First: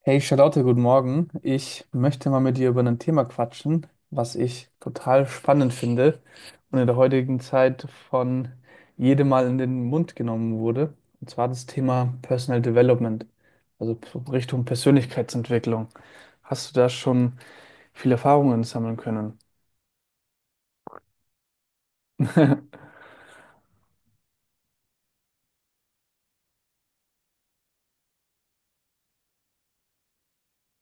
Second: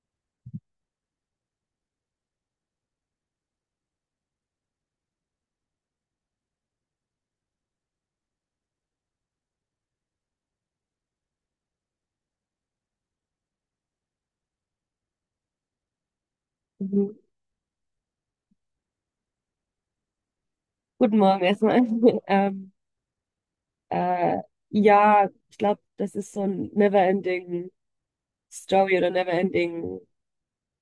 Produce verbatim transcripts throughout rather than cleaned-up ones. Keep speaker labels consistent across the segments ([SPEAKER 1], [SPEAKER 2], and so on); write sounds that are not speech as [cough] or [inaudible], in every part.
[SPEAKER 1] Hey Charlotte, guten Morgen. Ich möchte mal mit dir über ein Thema quatschen, was ich total spannend finde und in der heutigen Zeit von jedem Mal in den Mund genommen wurde. Und zwar das Thema Personal Development, also p- Richtung Persönlichkeitsentwicklung. Hast du da
[SPEAKER 2] Mhm.
[SPEAKER 1] schon viele Erfahrungen sammeln können?
[SPEAKER 2] Guten Morgen erstmal. [laughs] Ähm,
[SPEAKER 1] [laughs]
[SPEAKER 2] äh, ja, ich glaube, das ist so ein Never-Ending Story oder Never-Ending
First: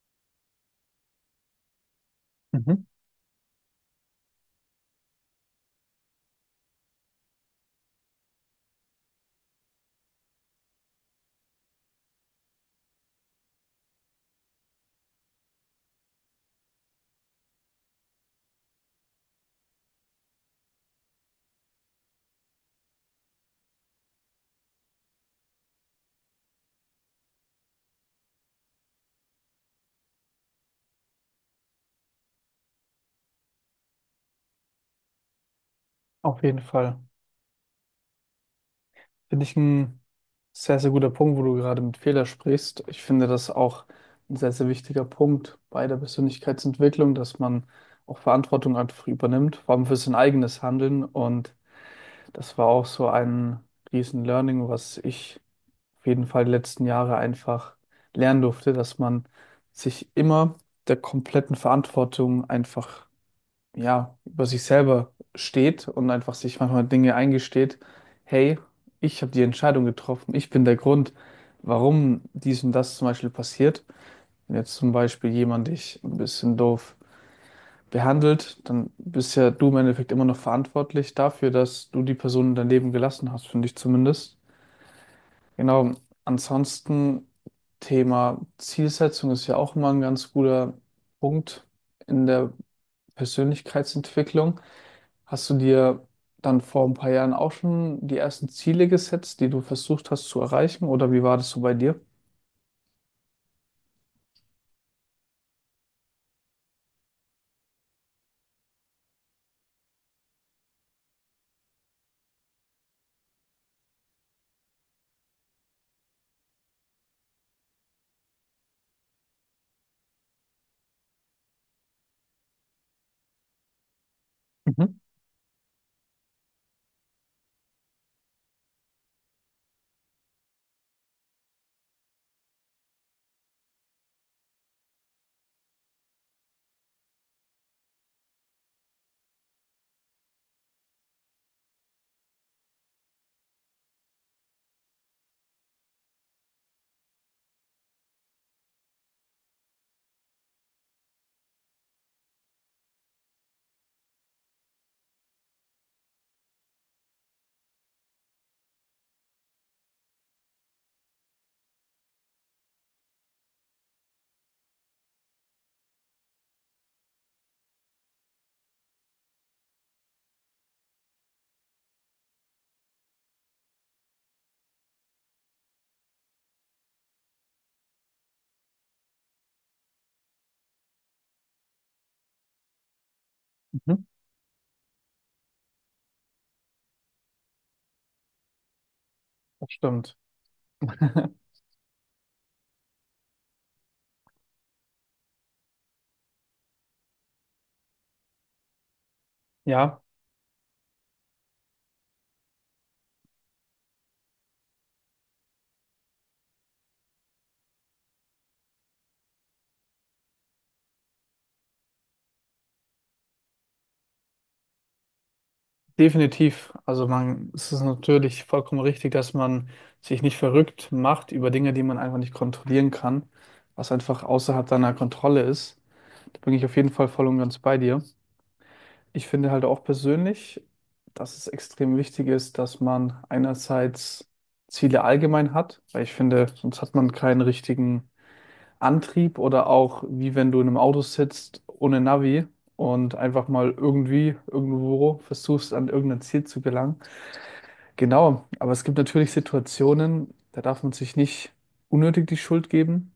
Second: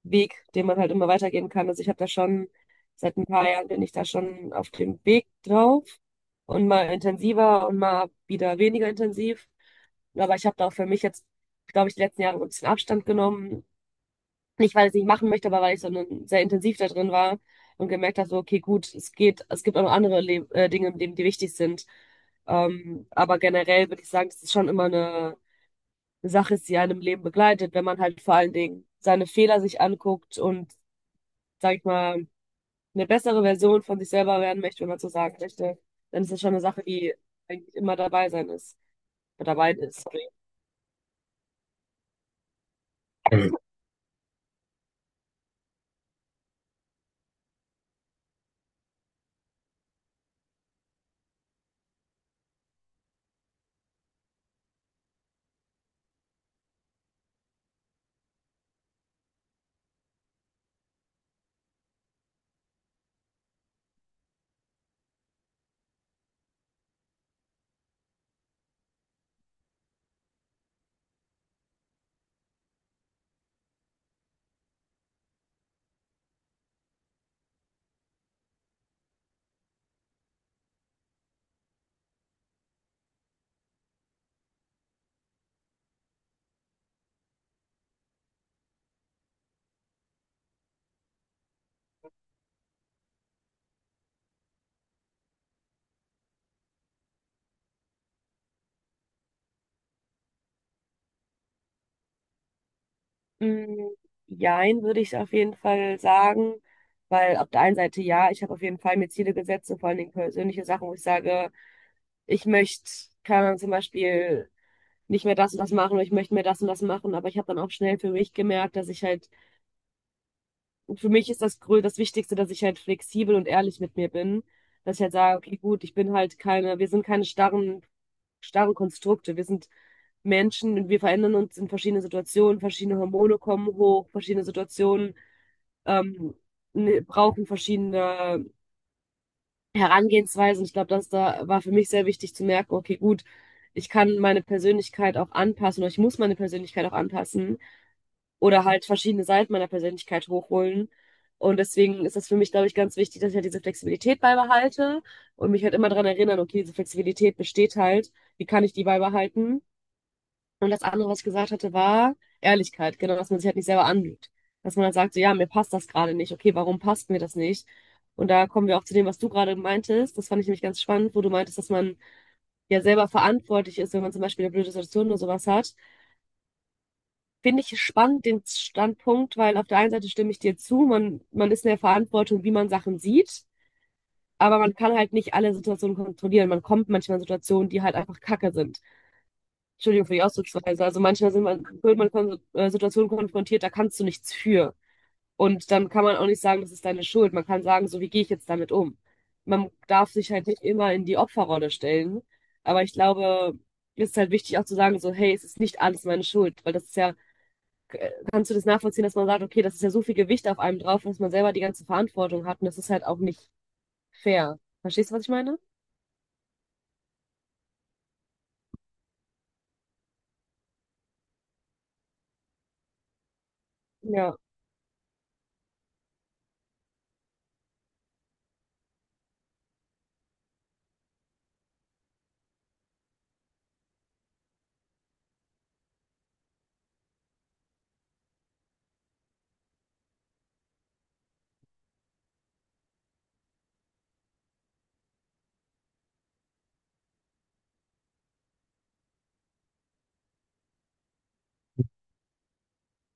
[SPEAKER 2] Weg, den man halt immer weitergehen kann. Also ich habe da schon,
[SPEAKER 1] Mhm.
[SPEAKER 2] seit ein paar Jahren bin ich da schon auf dem Weg drauf, und mal intensiver und mal wieder weniger intensiv. Aber ich habe da auch für mich jetzt, glaube ich, die letzten Jahre so ein bisschen Abstand genommen. Nicht, weil ich es nicht machen möchte, aber weil ich so einen- sehr intensiv da drin war und gemerkt habe, so, okay, gut, es geht, es gibt auch noch andere Le äh, Dinge im Leben, die wichtig sind. Ähm, aber generell würde ich sagen, das ist schon immer eine, eine Sache ist, die einem Leben begleitet, wenn man halt vor allen Dingen seine Fehler sich anguckt und, sag ich mal, eine bessere Version von sich selber werden möchte, wenn man so sagen möchte, dann ist das
[SPEAKER 1] Auf
[SPEAKER 2] schon
[SPEAKER 1] jeden
[SPEAKER 2] eine Sache,
[SPEAKER 1] Fall.
[SPEAKER 2] die eigentlich immer dabei sein ist.
[SPEAKER 1] Finde ich
[SPEAKER 2] Dabei
[SPEAKER 1] ein
[SPEAKER 2] ist, sorry.
[SPEAKER 1] sehr, sehr guter Punkt, wo du gerade mit Fehler sprichst. Ich finde das auch ein sehr, sehr wichtiger Punkt bei der Persönlichkeitsentwicklung, dass man auch Verantwortung einfach übernimmt, vor allem für sein eigenes Handeln. Und das war auch so ein riesen Learning, was ich auf jeden Fall die letzten Jahre einfach lernen durfte, dass man sich immer der kompletten Verantwortung einfach ja, über sich selber steht und einfach sich manchmal Dinge eingesteht, hey, ich habe die Entscheidung getroffen, ich bin der Grund, warum dies und das zum Beispiel passiert. Wenn jetzt zum Beispiel jemand dich ein bisschen doof behandelt, dann bist ja du im Endeffekt immer noch verantwortlich dafür, dass du die Person in dein Leben gelassen hast, finde ich zumindest. Genau, ansonsten Thema Zielsetzung ist ja auch immer ein ganz guter Punkt in der Persönlichkeitsentwicklung. Hast du dir dann vor ein paar Jahren auch schon die ersten Ziele gesetzt, die du versucht hast zu erreichen? Oder wie war das so bei dir?
[SPEAKER 2] Mm, Jein, würde ich auf jeden Fall sagen, weil auf der einen Seite ja, ich habe auf jeden Fall mir Ziele gesetzt, und vor allen Dingen persönliche Sachen, wo ich sage, ich möchte, keine Ahnung, zum Beispiel nicht mehr das und das machen oder ich möchte mehr das und das machen, aber ich habe dann auch schnell für mich gemerkt, dass ich halt, für mich ist das grö das Wichtigste, dass ich halt flexibel und ehrlich mit mir bin.
[SPEAKER 1] Mhm,
[SPEAKER 2] Dass ich halt sage, okay, gut, ich bin halt keine, wir sind keine starren, starren Konstrukte. Wir sind Menschen und wir verändern uns in verschiedenen Situationen. Verschiedene Hormone kommen hoch, verschiedene Situationen ähm, ne- brauchen verschiedene Herangehensweisen. Ich glaube, das da war für mich sehr wichtig zu merken, okay, gut, ich kann meine Persönlichkeit auch anpassen oder ich muss meine Persönlichkeit auch anpassen oder halt verschiedene Seiten meiner Persönlichkeit hochholen. Und deswegen ist das für mich, glaube ich, ganz wichtig, dass ich halt diese Flexibilität beibehalte und mich halt immer daran erinnern, okay, diese Flexibilität besteht halt, wie kann ich die beibehalten? Und das andere, was ich gesagt hatte, war Ehrlichkeit, genau, dass man sich halt nicht selber anlügt. Dass man halt sagt, so, ja, mir passt das gerade nicht, okay, warum passt mir das nicht? Und da kommen wir auch zu dem, was du gerade meintest. Das fand ich nämlich ganz spannend, wo du meintest, dass man ja selber verantwortlich ist, wenn man zum Beispiel eine blöde Situation oder sowas hat. Finde ich spannend, den Standpunkt, weil auf der einen Seite stimme ich dir zu, man, man ist in der Verantwortung, wie man Sachen sieht,
[SPEAKER 1] mhm.
[SPEAKER 2] aber man kann halt nicht alle Situationen kontrollieren. Man kommt manchmal in Situationen, die halt einfach kacke sind.
[SPEAKER 1] Das
[SPEAKER 2] Entschuldigung für
[SPEAKER 1] stimmt.
[SPEAKER 2] die Ausdrucksweise. Also manchmal
[SPEAKER 1] [laughs]
[SPEAKER 2] sind man, wird man kon äh, Situationen konfrontiert, da kannst du nichts für. Und dann kann man auch nicht sagen, das ist deine Schuld. Man kann sagen, so, wie gehe ich jetzt damit um? Man
[SPEAKER 1] Ja,
[SPEAKER 2] darf sich halt nicht immer in die Opferrolle stellen. Aber ich glaube, es ist halt wichtig auch zu sagen, so, hey, es ist nicht alles meine Schuld, weil das ist ja, kannst du das nachvollziehen, dass man sagt, okay, das ist ja so viel Gewicht auf einem drauf, dass man selber die ganze Verantwortung hat, und das ist halt auch nicht fair. Verstehst du, was ich meine?
[SPEAKER 1] definitiv. Also man, es ist natürlich vollkommen richtig, dass man sich nicht verrückt macht über Dinge, die man einfach nicht kontrollieren kann, was einfach
[SPEAKER 2] Ja,
[SPEAKER 1] außerhalb deiner Kontrolle ist. Da bin ich auf jeden Fall voll und ganz bei dir. Ich finde halt auch persönlich, dass es extrem wichtig ist, dass man einerseits Ziele allgemein hat, weil ich finde, sonst hat man keinen richtigen Antrieb oder auch wie wenn du in einem Auto sitzt ohne Navi und einfach mal irgendwie irgendwo versuchst, an irgendein Ziel zu gelangen. Genau, aber es gibt natürlich Situationen, da darf man sich nicht unnötig die Schuld geben.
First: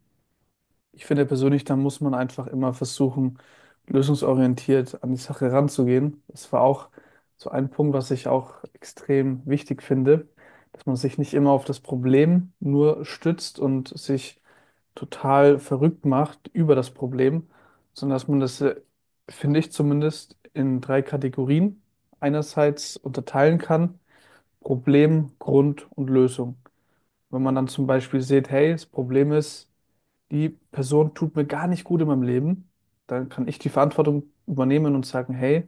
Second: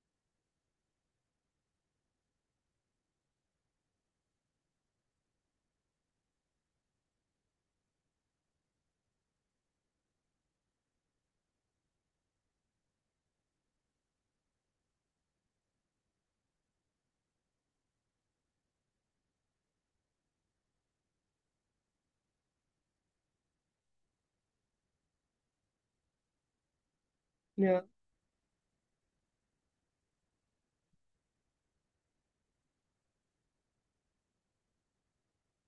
[SPEAKER 1] Ich finde persönlich, da muss man einfach immer versuchen, lösungsorientiert an die Sache ranzugehen. Das war auch so ein Punkt, was ich auch extrem wichtig finde, dass man sich nicht immer auf das Problem nur stützt und sich total verrückt macht über das Problem, sondern dass man das, äh, finde ich zumindest, in drei Kategorien einerseits unterteilen kann. Problem, Grund und Lösung. Wenn man dann zum
[SPEAKER 2] ja,
[SPEAKER 1] Beispiel sieht, hey, das Problem ist, die Person tut mir gar nicht gut in meinem Leben, dann kann ich die Verantwortung übernehmen und sagen, hey,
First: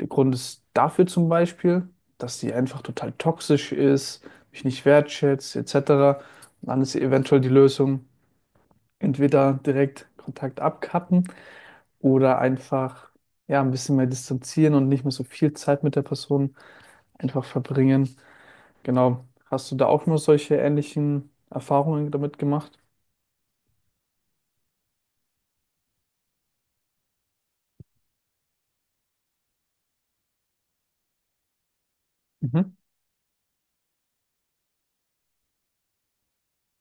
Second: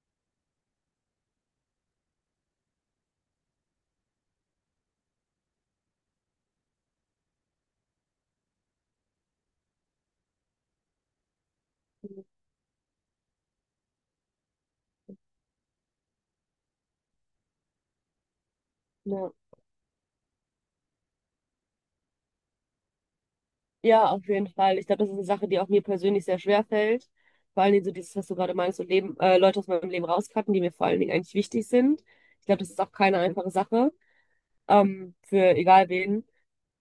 [SPEAKER 1] der Grund ist dafür zum Beispiel, dass sie einfach total toxisch ist, mich nicht wertschätzt, et cetera. Und dann ist eventuell die Lösung, entweder direkt Kontakt abkappen oder einfach ja, ein bisschen mehr distanzieren und nicht mehr so viel Zeit mit der Person einfach verbringen. Genau.
[SPEAKER 2] ja.
[SPEAKER 1] Hast du da auch nur solche ähnlichen Erfahrungen damit gemacht?
[SPEAKER 2] Ja, auf jeden Fall. Ich glaube, das ist eine Sache, die auch mir persönlich sehr schwer fällt. Vor allen Dingen so dieses, was du gerade meinst, so Leben, äh, Leute aus meinem Leben rauscutten, die mir vor allen Dingen eigentlich wichtig sind. Ich glaube, das
[SPEAKER 1] Mhm.
[SPEAKER 2] ist auch keine einfache Sache, ähm, für egal wen.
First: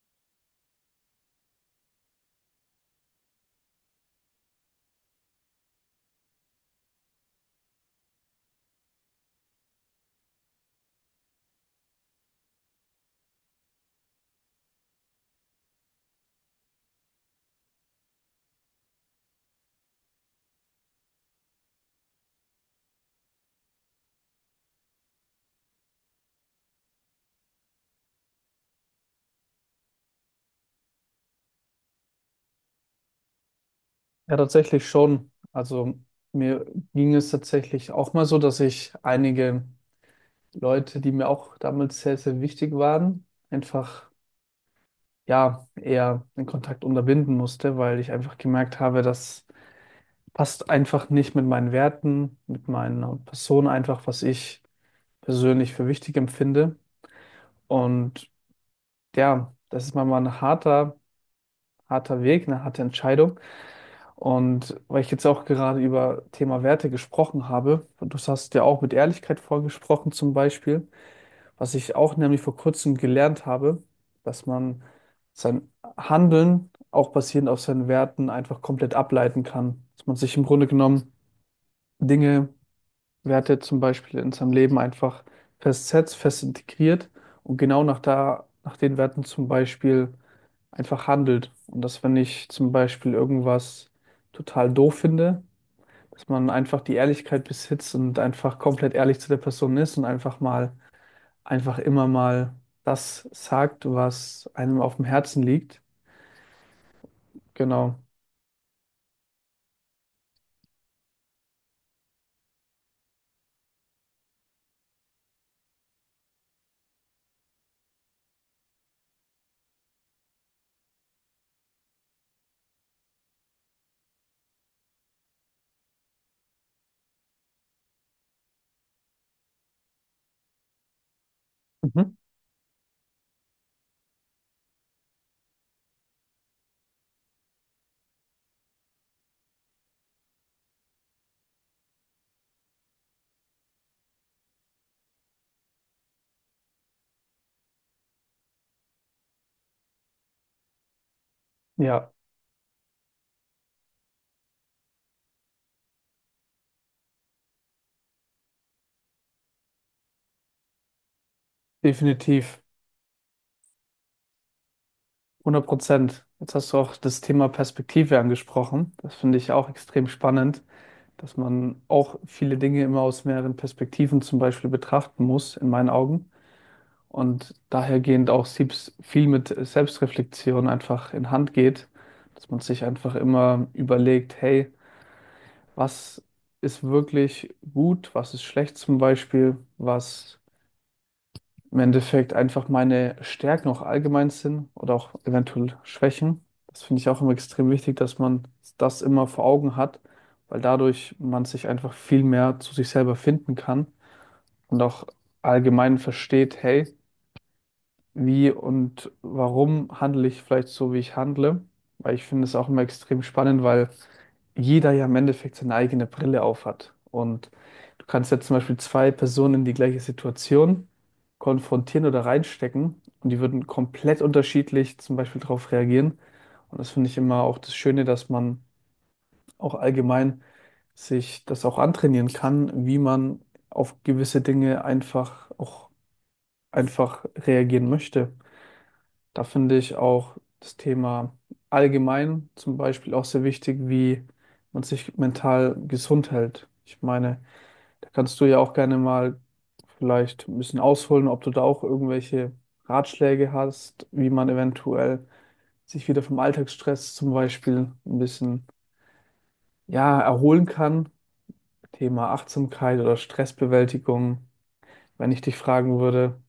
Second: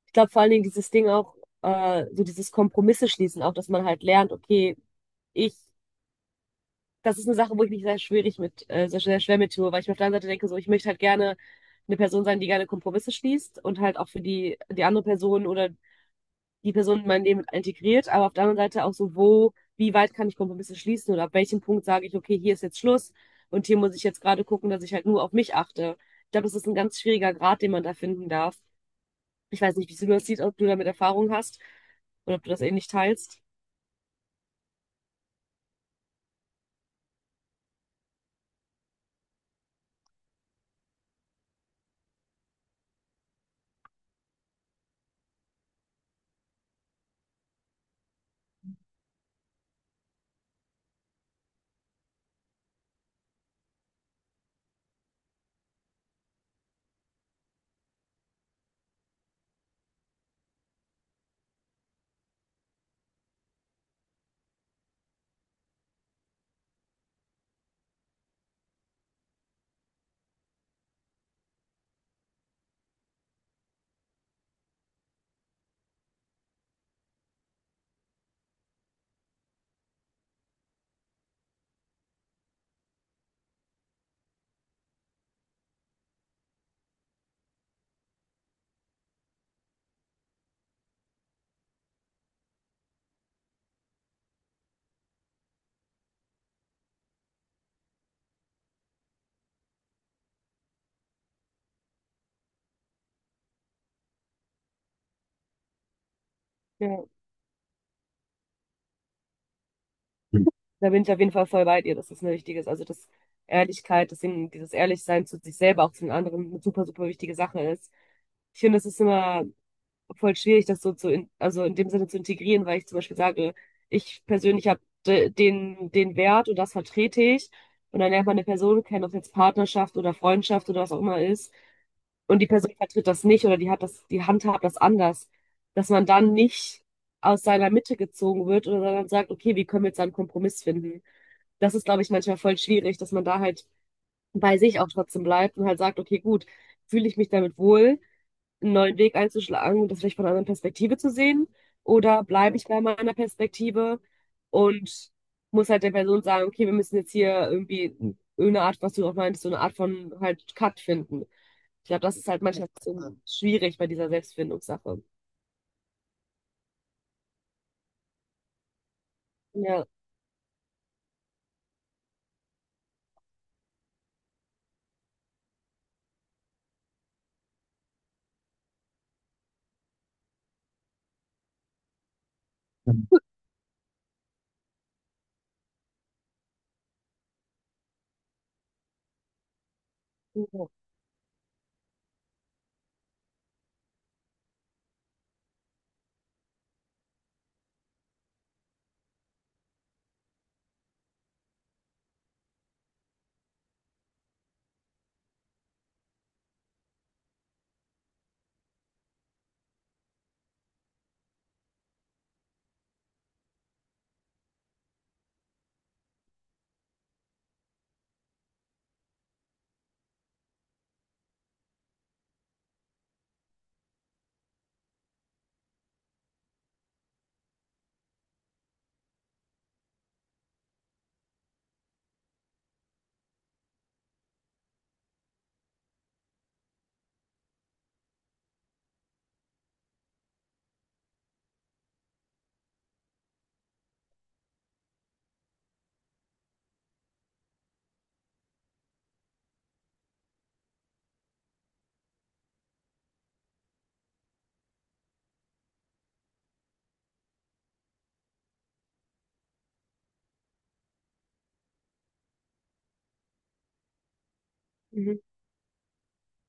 [SPEAKER 2] Ich glaube vor allen Dingen dieses Ding auch, äh, so dieses Kompromisse schließen, auch dass man halt lernt, okay, ich das ist eine Sache, wo ich mich sehr schwierig mit, äh, sehr, sehr schwer mit tue, weil ich mir auf der einen Seite denke, so, ich möchte halt gerne eine Person sein, die gerne Kompromisse schließt und halt auch für die, die andere Person oder die Person in mein Leben integriert, aber auf der anderen Seite auch so, wo, wie weit kann ich Kompromisse schließen oder ab welchem Punkt sage ich, okay, hier ist jetzt Schluss und hier muss ich jetzt gerade gucken, dass ich halt nur auf mich achte. Ich glaube, das ist ein ganz schwieriger Grad, den man da finden darf. Ich weiß nicht, wie du das siehst, ob du damit Erfahrung hast oder ob du das ähnlich teilst.
[SPEAKER 1] Ja, tatsächlich schon. Also mir ging es tatsächlich auch mal so, dass ich einige Leute, die mir auch damals sehr, sehr wichtig waren, einfach ja eher den Kontakt unterbinden musste, weil ich einfach gemerkt habe, das passt einfach nicht mit meinen Werten, mit meiner Person einfach, was ich persönlich für wichtig empfinde. Und ja, das ist mal mal ein harter, harter Weg, eine harte Entscheidung. Und weil ich jetzt auch gerade über Thema Werte gesprochen habe, und du hast ja auch mit Ehrlichkeit vorgesprochen zum Beispiel, was ich auch nämlich vor kurzem gelernt habe, dass man sein Handeln auch basierend auf seinen Werten einfach komplett ableiten kann. Dass man sich im Grunde genommen Dinge, Werte zum Beispiel in seinem Leben einfach festsetzt, fest integriert und genau nach da, nach den Werten zum Beispiel einfach handelt. Und dass wenn ich zum Beispiel irgendwas total doof finde, dass man einfach die Ehrlichkeit besitzt und einfach komplett ehrlich zu der Person ist und einfach mal, einfach immer mal das sagt, was einem auf dem Herzen liegt.
[SPEAKER 2] Ja.
[SPEAKER 1] Genau.
[SPEAKER 2] Da bin ich auf jeden Fall voll bei dir, dass das eine wichtige ist. Also, dass Ehrlichkeit, deswegen dieses Ehrlichsein zu sich selber, auch zu den anderen, eine super, super wichtige Sache ist. Ich finde, das ist immer voll schwierig, das so zu, in, also in dem Sinne zu integrieren, weil ich zum Beispiel sage, ich persönlich habe den, den Wert und das vertrete ich. Und dann lernt man eine Person kennen, ob es jetzt Partnerschaft oder Freundschaft oder was auch immer ist.
[SPEAKER 1] Mhm.
[SPEAKER 2] Und die Person vertritt das nicht oder die hat das, die handhabt das anders. Dass man dann nicht aus seiner Mitte gezogen wird, oder sondern sagt, okay, wie können wir jetzt einen Kompromiss finden? Das ist, glaube ich, manchmal voll schwierig, dass man da halt bei sich auch trotzdem bleibt und halt sagt, okay, gut, fühle ich mich damit wohl? Einen neuen Weg einzuschlagen und das vielleicht von einer anderen Perspektive zu sehen?
[SPEAKER 1] Ja,
[SPEAKER 2] Oder bleibe ich bei meiner Perspektive und muss halt der Person sagen, okay, wir müssen jetzt hier irgendwie irgendeine Art, was du auch meinst, so eine Art von halt Cut finden. Ich glaube, das ist halt
[SPEAKER 1] definitiv.
[SPEAKER 2] manchmal ein bisschen schwierig bei dieser Selbstfindungssache.
[SPEAKER 1] Hundert Prozent. Jetzt hast du auch das Thema Perspektive angesprochen. Das finde ich auch
[SPEAKER 2] Ja,
[SPEAKER 1] extrem spannend, dass man auch viele Dinge immer aus mehreren Perspektiven zum Beispiel betrachten muss, in meinen Augen. Und dahergehend auch Siebs viel mit Selbstreflexion einfach in Hand geht, dass man sich einfach immer überlegt, hey, was ist wirklich gut, was ist schlecht zum Beispiel, was
[SPEAKER 2] ja.
[SPEAKER 1] im Endeffekt einfach meine Stärken auch allgemein sind oder auch eventuell Schwächen. Das finde ich auch immer extrem wichtig, dass man das immer vor Augen hat, weil dadurch man sich einfach viel mehr zu sich selber finden kann und auch allgemein versteht, hey, wie und warum handle ich vielleicht so, wie ich handle. Weil ich finde es auch immer extrem spannend, weil jeder ja im Endeffekt seine eigene Brille aufhat. Und du kannst jetzt zum Beispiel zwei Personen in die gleiche Situation konfrontieren oder reinstecken und die würden komplett unterschiedlich zum Beispiel darauf reagieren. Und das finde ich immer auch das Schöne, dass man auch allgemein sich das auch antrainieren kann, wie man auf gewisse Dinge einfach auch einfach reagieren möchte. Da finde ich auch das Thema allgemein zum Beispiel auch sehr wichtig, wie man sich mental gesund hält. Ich meine, da kannst du ja auch gerne mal vielleicht ein bisschen ausholen, ob du da auch irgendwelche Ratschläge hast, wie man eventuell sich wieder vom Alltagsstress zum Beispiel ein bisschen, ja, erholen kann. Thema Achtsamkeit oder Stressbewältigung.
[SPEAKER 2] Mhm.
[SPEAKER 1] Wenn ich dich fragen würde,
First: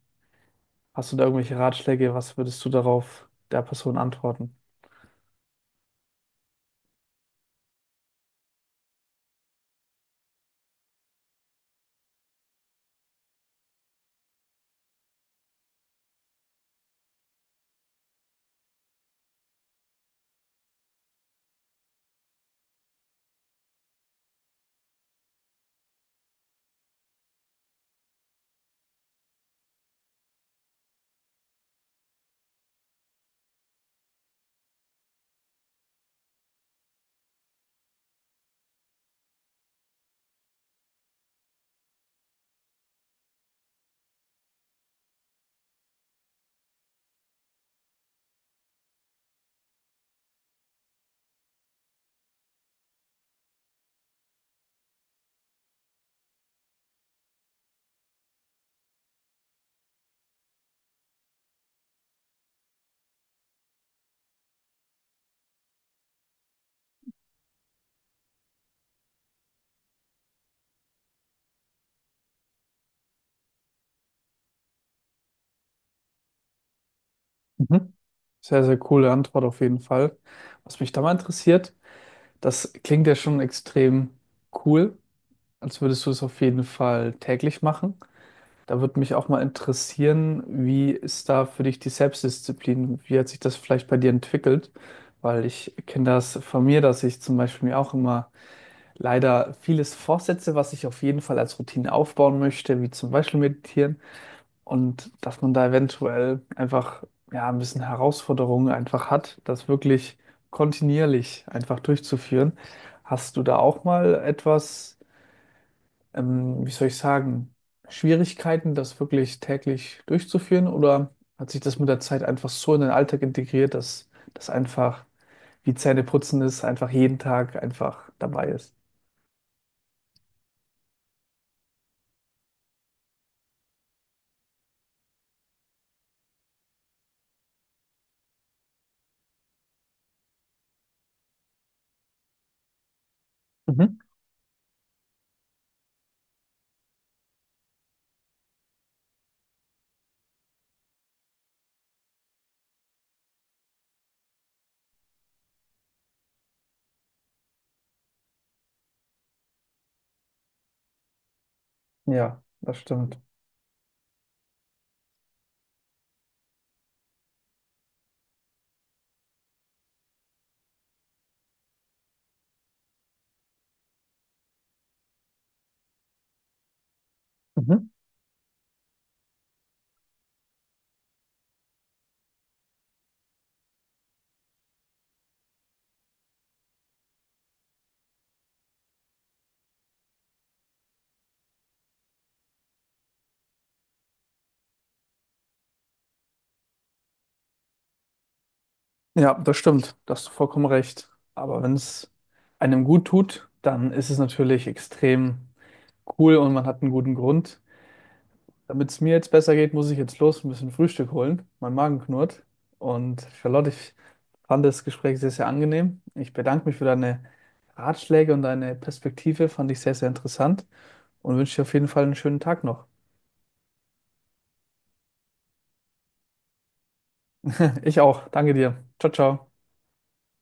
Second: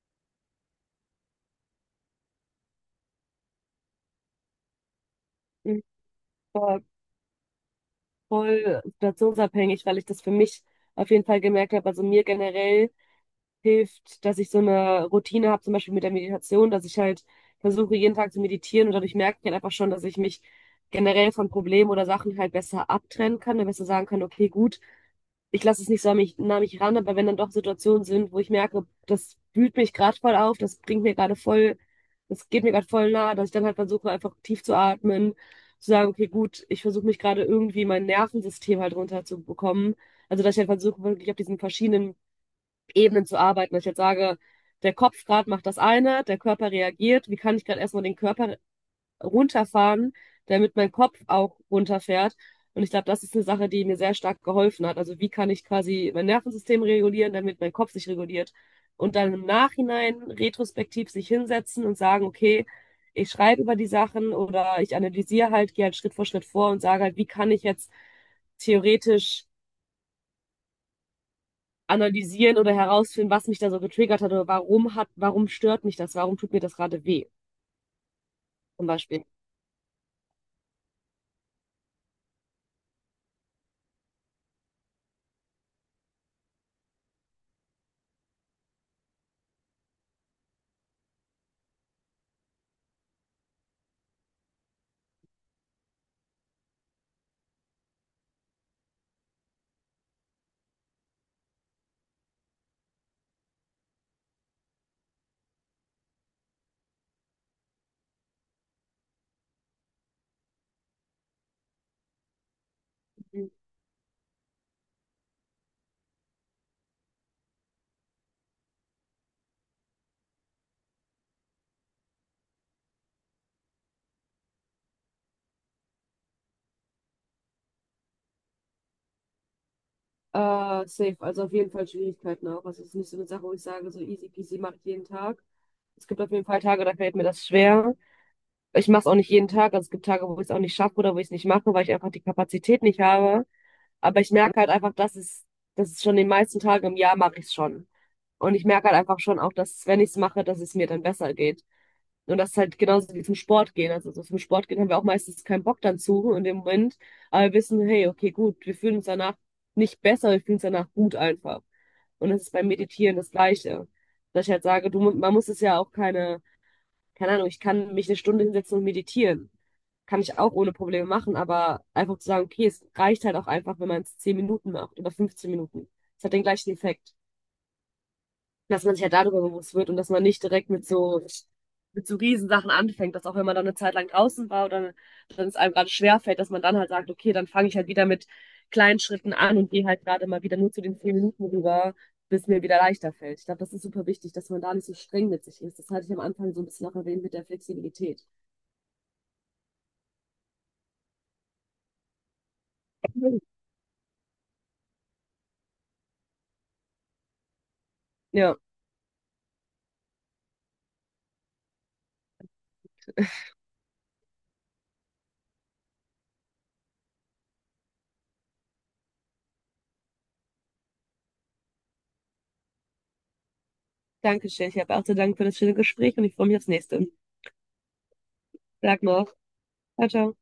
[SPEAKER 1] hast du da irgendwelche Ratschläge, was würdest du darauf der Person antworten?
[SPEAKER 2] Mhm. Voll, voll situationsabhängig, weil ich das für mich auf jeden Fall gemerkt habe. Also, mir generell hilft, dass ich so eine Routine habe, zum Beispiel mit der Meditation, dass ich halt versuche, jeden Tag zu meditieren, und dadurch merke ich halt einfach schon, dass ich mich generell von Problemen oder Sachen halt besser abtrennen kann, dann besser sagen kann, okay, gut, ich lasse es nicht so an mich, nah an mich ran, aber wenn dann doch Situationen sind, wo ich merke, das wühlt mich gerade voll auf, das bringt mir gerade voll, das geht mir gerade voll nah, dass ich dann halt versuche, einfach tief zu atmen, zu sagen, okay, gut, ich versuche mich gerade irgendwie mein Nervensystem halt runterzubekommen. Also, dass ich halt versuche, wirklich auf diesen verschiedenen Ebenen zu arbeiten. Wenn ich jetzt sage, der Kopf gerade macht das eine, der Körper reagiert, wie kann ich gerade erstmal den Körper runterfahren, damit mein Kopf auch runterfährt. Und ich glaube, das ist eine Sache, die mir sehr stark geholfen hat. Also, wie kann ich quasi mein Nervensystem regulieren, damit mein Kopf sich reguliert. Und dann im Nachhinein retrospektiv sich hinsetzen und sagen, okay, ich schreibe über die Sachen oder ich analysiere halt, gehe halt Schritt für Schritt vor und sage halt, wie kann ich jetzt theoretisch analysieren oder herausfinden, was mich da so getriggert hat oder warum hat, warum stört mich das, warum tut mir das gerade weh,
[SPEAKER 1] Mhm. Sehr, sehr
[SPEAKER 2] zum
[SPEAKER 1] coole
[SPEAKER 2] Beispiel.
[SPEAKER 1] Antwort auf jeden Fall. Was mich da mal interessiert, das klingt ja schon extrem cool, als würdest du es auf jeden Fall täglich machen. Da würde mich auch mal interessieren, wie ist da für dich die Selbstdisziplin? Wie hat sich das vielleicht bei dir entwickelt? Weil ich kenne das von mir, dass ich zum Beispiel mir auch immer leider vieles vorsetze, was ich auf jeden Fall als Routine aufbauen möchte, wie zum Beispiel meditieren und dass man da eventuell einfach ja ein bisschen Herausforderungen einfach hat, das wirklich kontinuierlich einfach durchzuführen. Hast du
[SPEAKER 2] Mhm.
[SPEAKER 1] da auch mal etwas, ähm, wie soll ich sagen, Schwierigkeiten, das wirklich täglich durchzuführen? Oder hat sich das mit der Zeit einfach so in den Alltag integriert, dass das einfach wie Zähneputzen ist, einfach jeden Tag einfach dabei ist?
[SPEAKER 2] Äh, safe, also auf jeden Fall Schwierigkeiten auch. Also es ist nicht so eine Sache, wo ich sage, so easy peasy mache ich jeden Tag. Es gibt auf jeden Fall Tage, da fällt mir das schwer. Ich mache es auch nicht jeden Tag. Also es gibt Tage, wo ich es auch nicht schaffe oder wo ich es nicht mache, weil ich einfach die Kapazität nicht habe.
[SPEAKER 1] Mhm.
[SPEAKER 2] Aber ich merke halt einfach, dass es, dass es schon, den meisten Tagen im Jahr mache ich es schon. Und ich merke halt einfach schon auch, dass wenn ich es mache, dass es mir dann besser geht. Und das ist halt genauso wie zum Sport gehen. Also so zum Sport gehen haben wir auch meistens keinen Bock dann zu, in dem Moment. Aber wir wissen, hey, okay, gut, wir fühlen uns danach nicht besser, wir fühlen uns danach gut einfach. Und
[SPEAKER 1] Ja,
[SPEAKER 2] das ist beim
[SPEAKER 1] das
[SPEAKER 2] Meditieren
[SPEAKER 1] stimmt.
[SPEAKER 2] das Gleiche. Dass ich halt sage, du, mu- man muss es ja auch keine keine Ahnung, ich kann mich eine Stunde hinsetzen und meditieren. Kann ich auch ohne Probleme machen, aber einfach zu sagen, okay, es reicht halt auch einfach, wenn man es zehn Minuten macht oder fünfzehn Minuten. Es hat den gleichen Effekt.
[SPEAKER 1] Mhm.
[SPEAKER 2] Dass man sich ja darüber bewusst wird und dass man nicht direkt mit so, mit so Riesensachen anfängt, dass auch wenn man dann eine Zeit lang draußen war oder dann es einem gerade schwerfällt, dass man dann halt sagt, okay, dann fange ich halt wieder mit kleinen Schritten an und gehe halt gerade mal wieder nur zu den zehn Minuten rüber, bis mir wieder leichter fällt. Ich glaube, das ist super wichtig, dass man da nicht so streng mit sich ist. Das hatte ich am Anfang so ein bisschen auch erwähnt mit der Flexibilität.
[SPEAKER 1] Ja, das stimmt. Da hast du vollkommen recht. Aber wenn es einem gut tut, dann ist es natürlich extrem cool und man hat einen guten Grund.
[SPEAKER 2] Ja,
[SPEAKER 1] Damit es mir jetzt besser geht, muss ich jetzt los ein bisschen Frühstück holen. Mein Magen knurrt. Und Charlotte, ich fand das Gespräch sehr, sehr angenehm. Ich bedanke mich für deine Ratschläge und deine Perspektive. Fand ich sehr, sehr interessant und wünsche dir auf jeden Fall einen schönen Tag noch.
[SPEAKER 2] danke schön. Ich habe auch zu danken für das schöne Gespräch und ich freue mich aufs nächste.
[SPEAKER 1] [laughs] Ich auch. Danke dir.
[SPEAKER 2] Sag
[SPEAKER 1] Ciao,
[SPEAKER 2] noch.
[SPEAKER 1] ciao.
[SPEAKER 2] Ciao, ciao.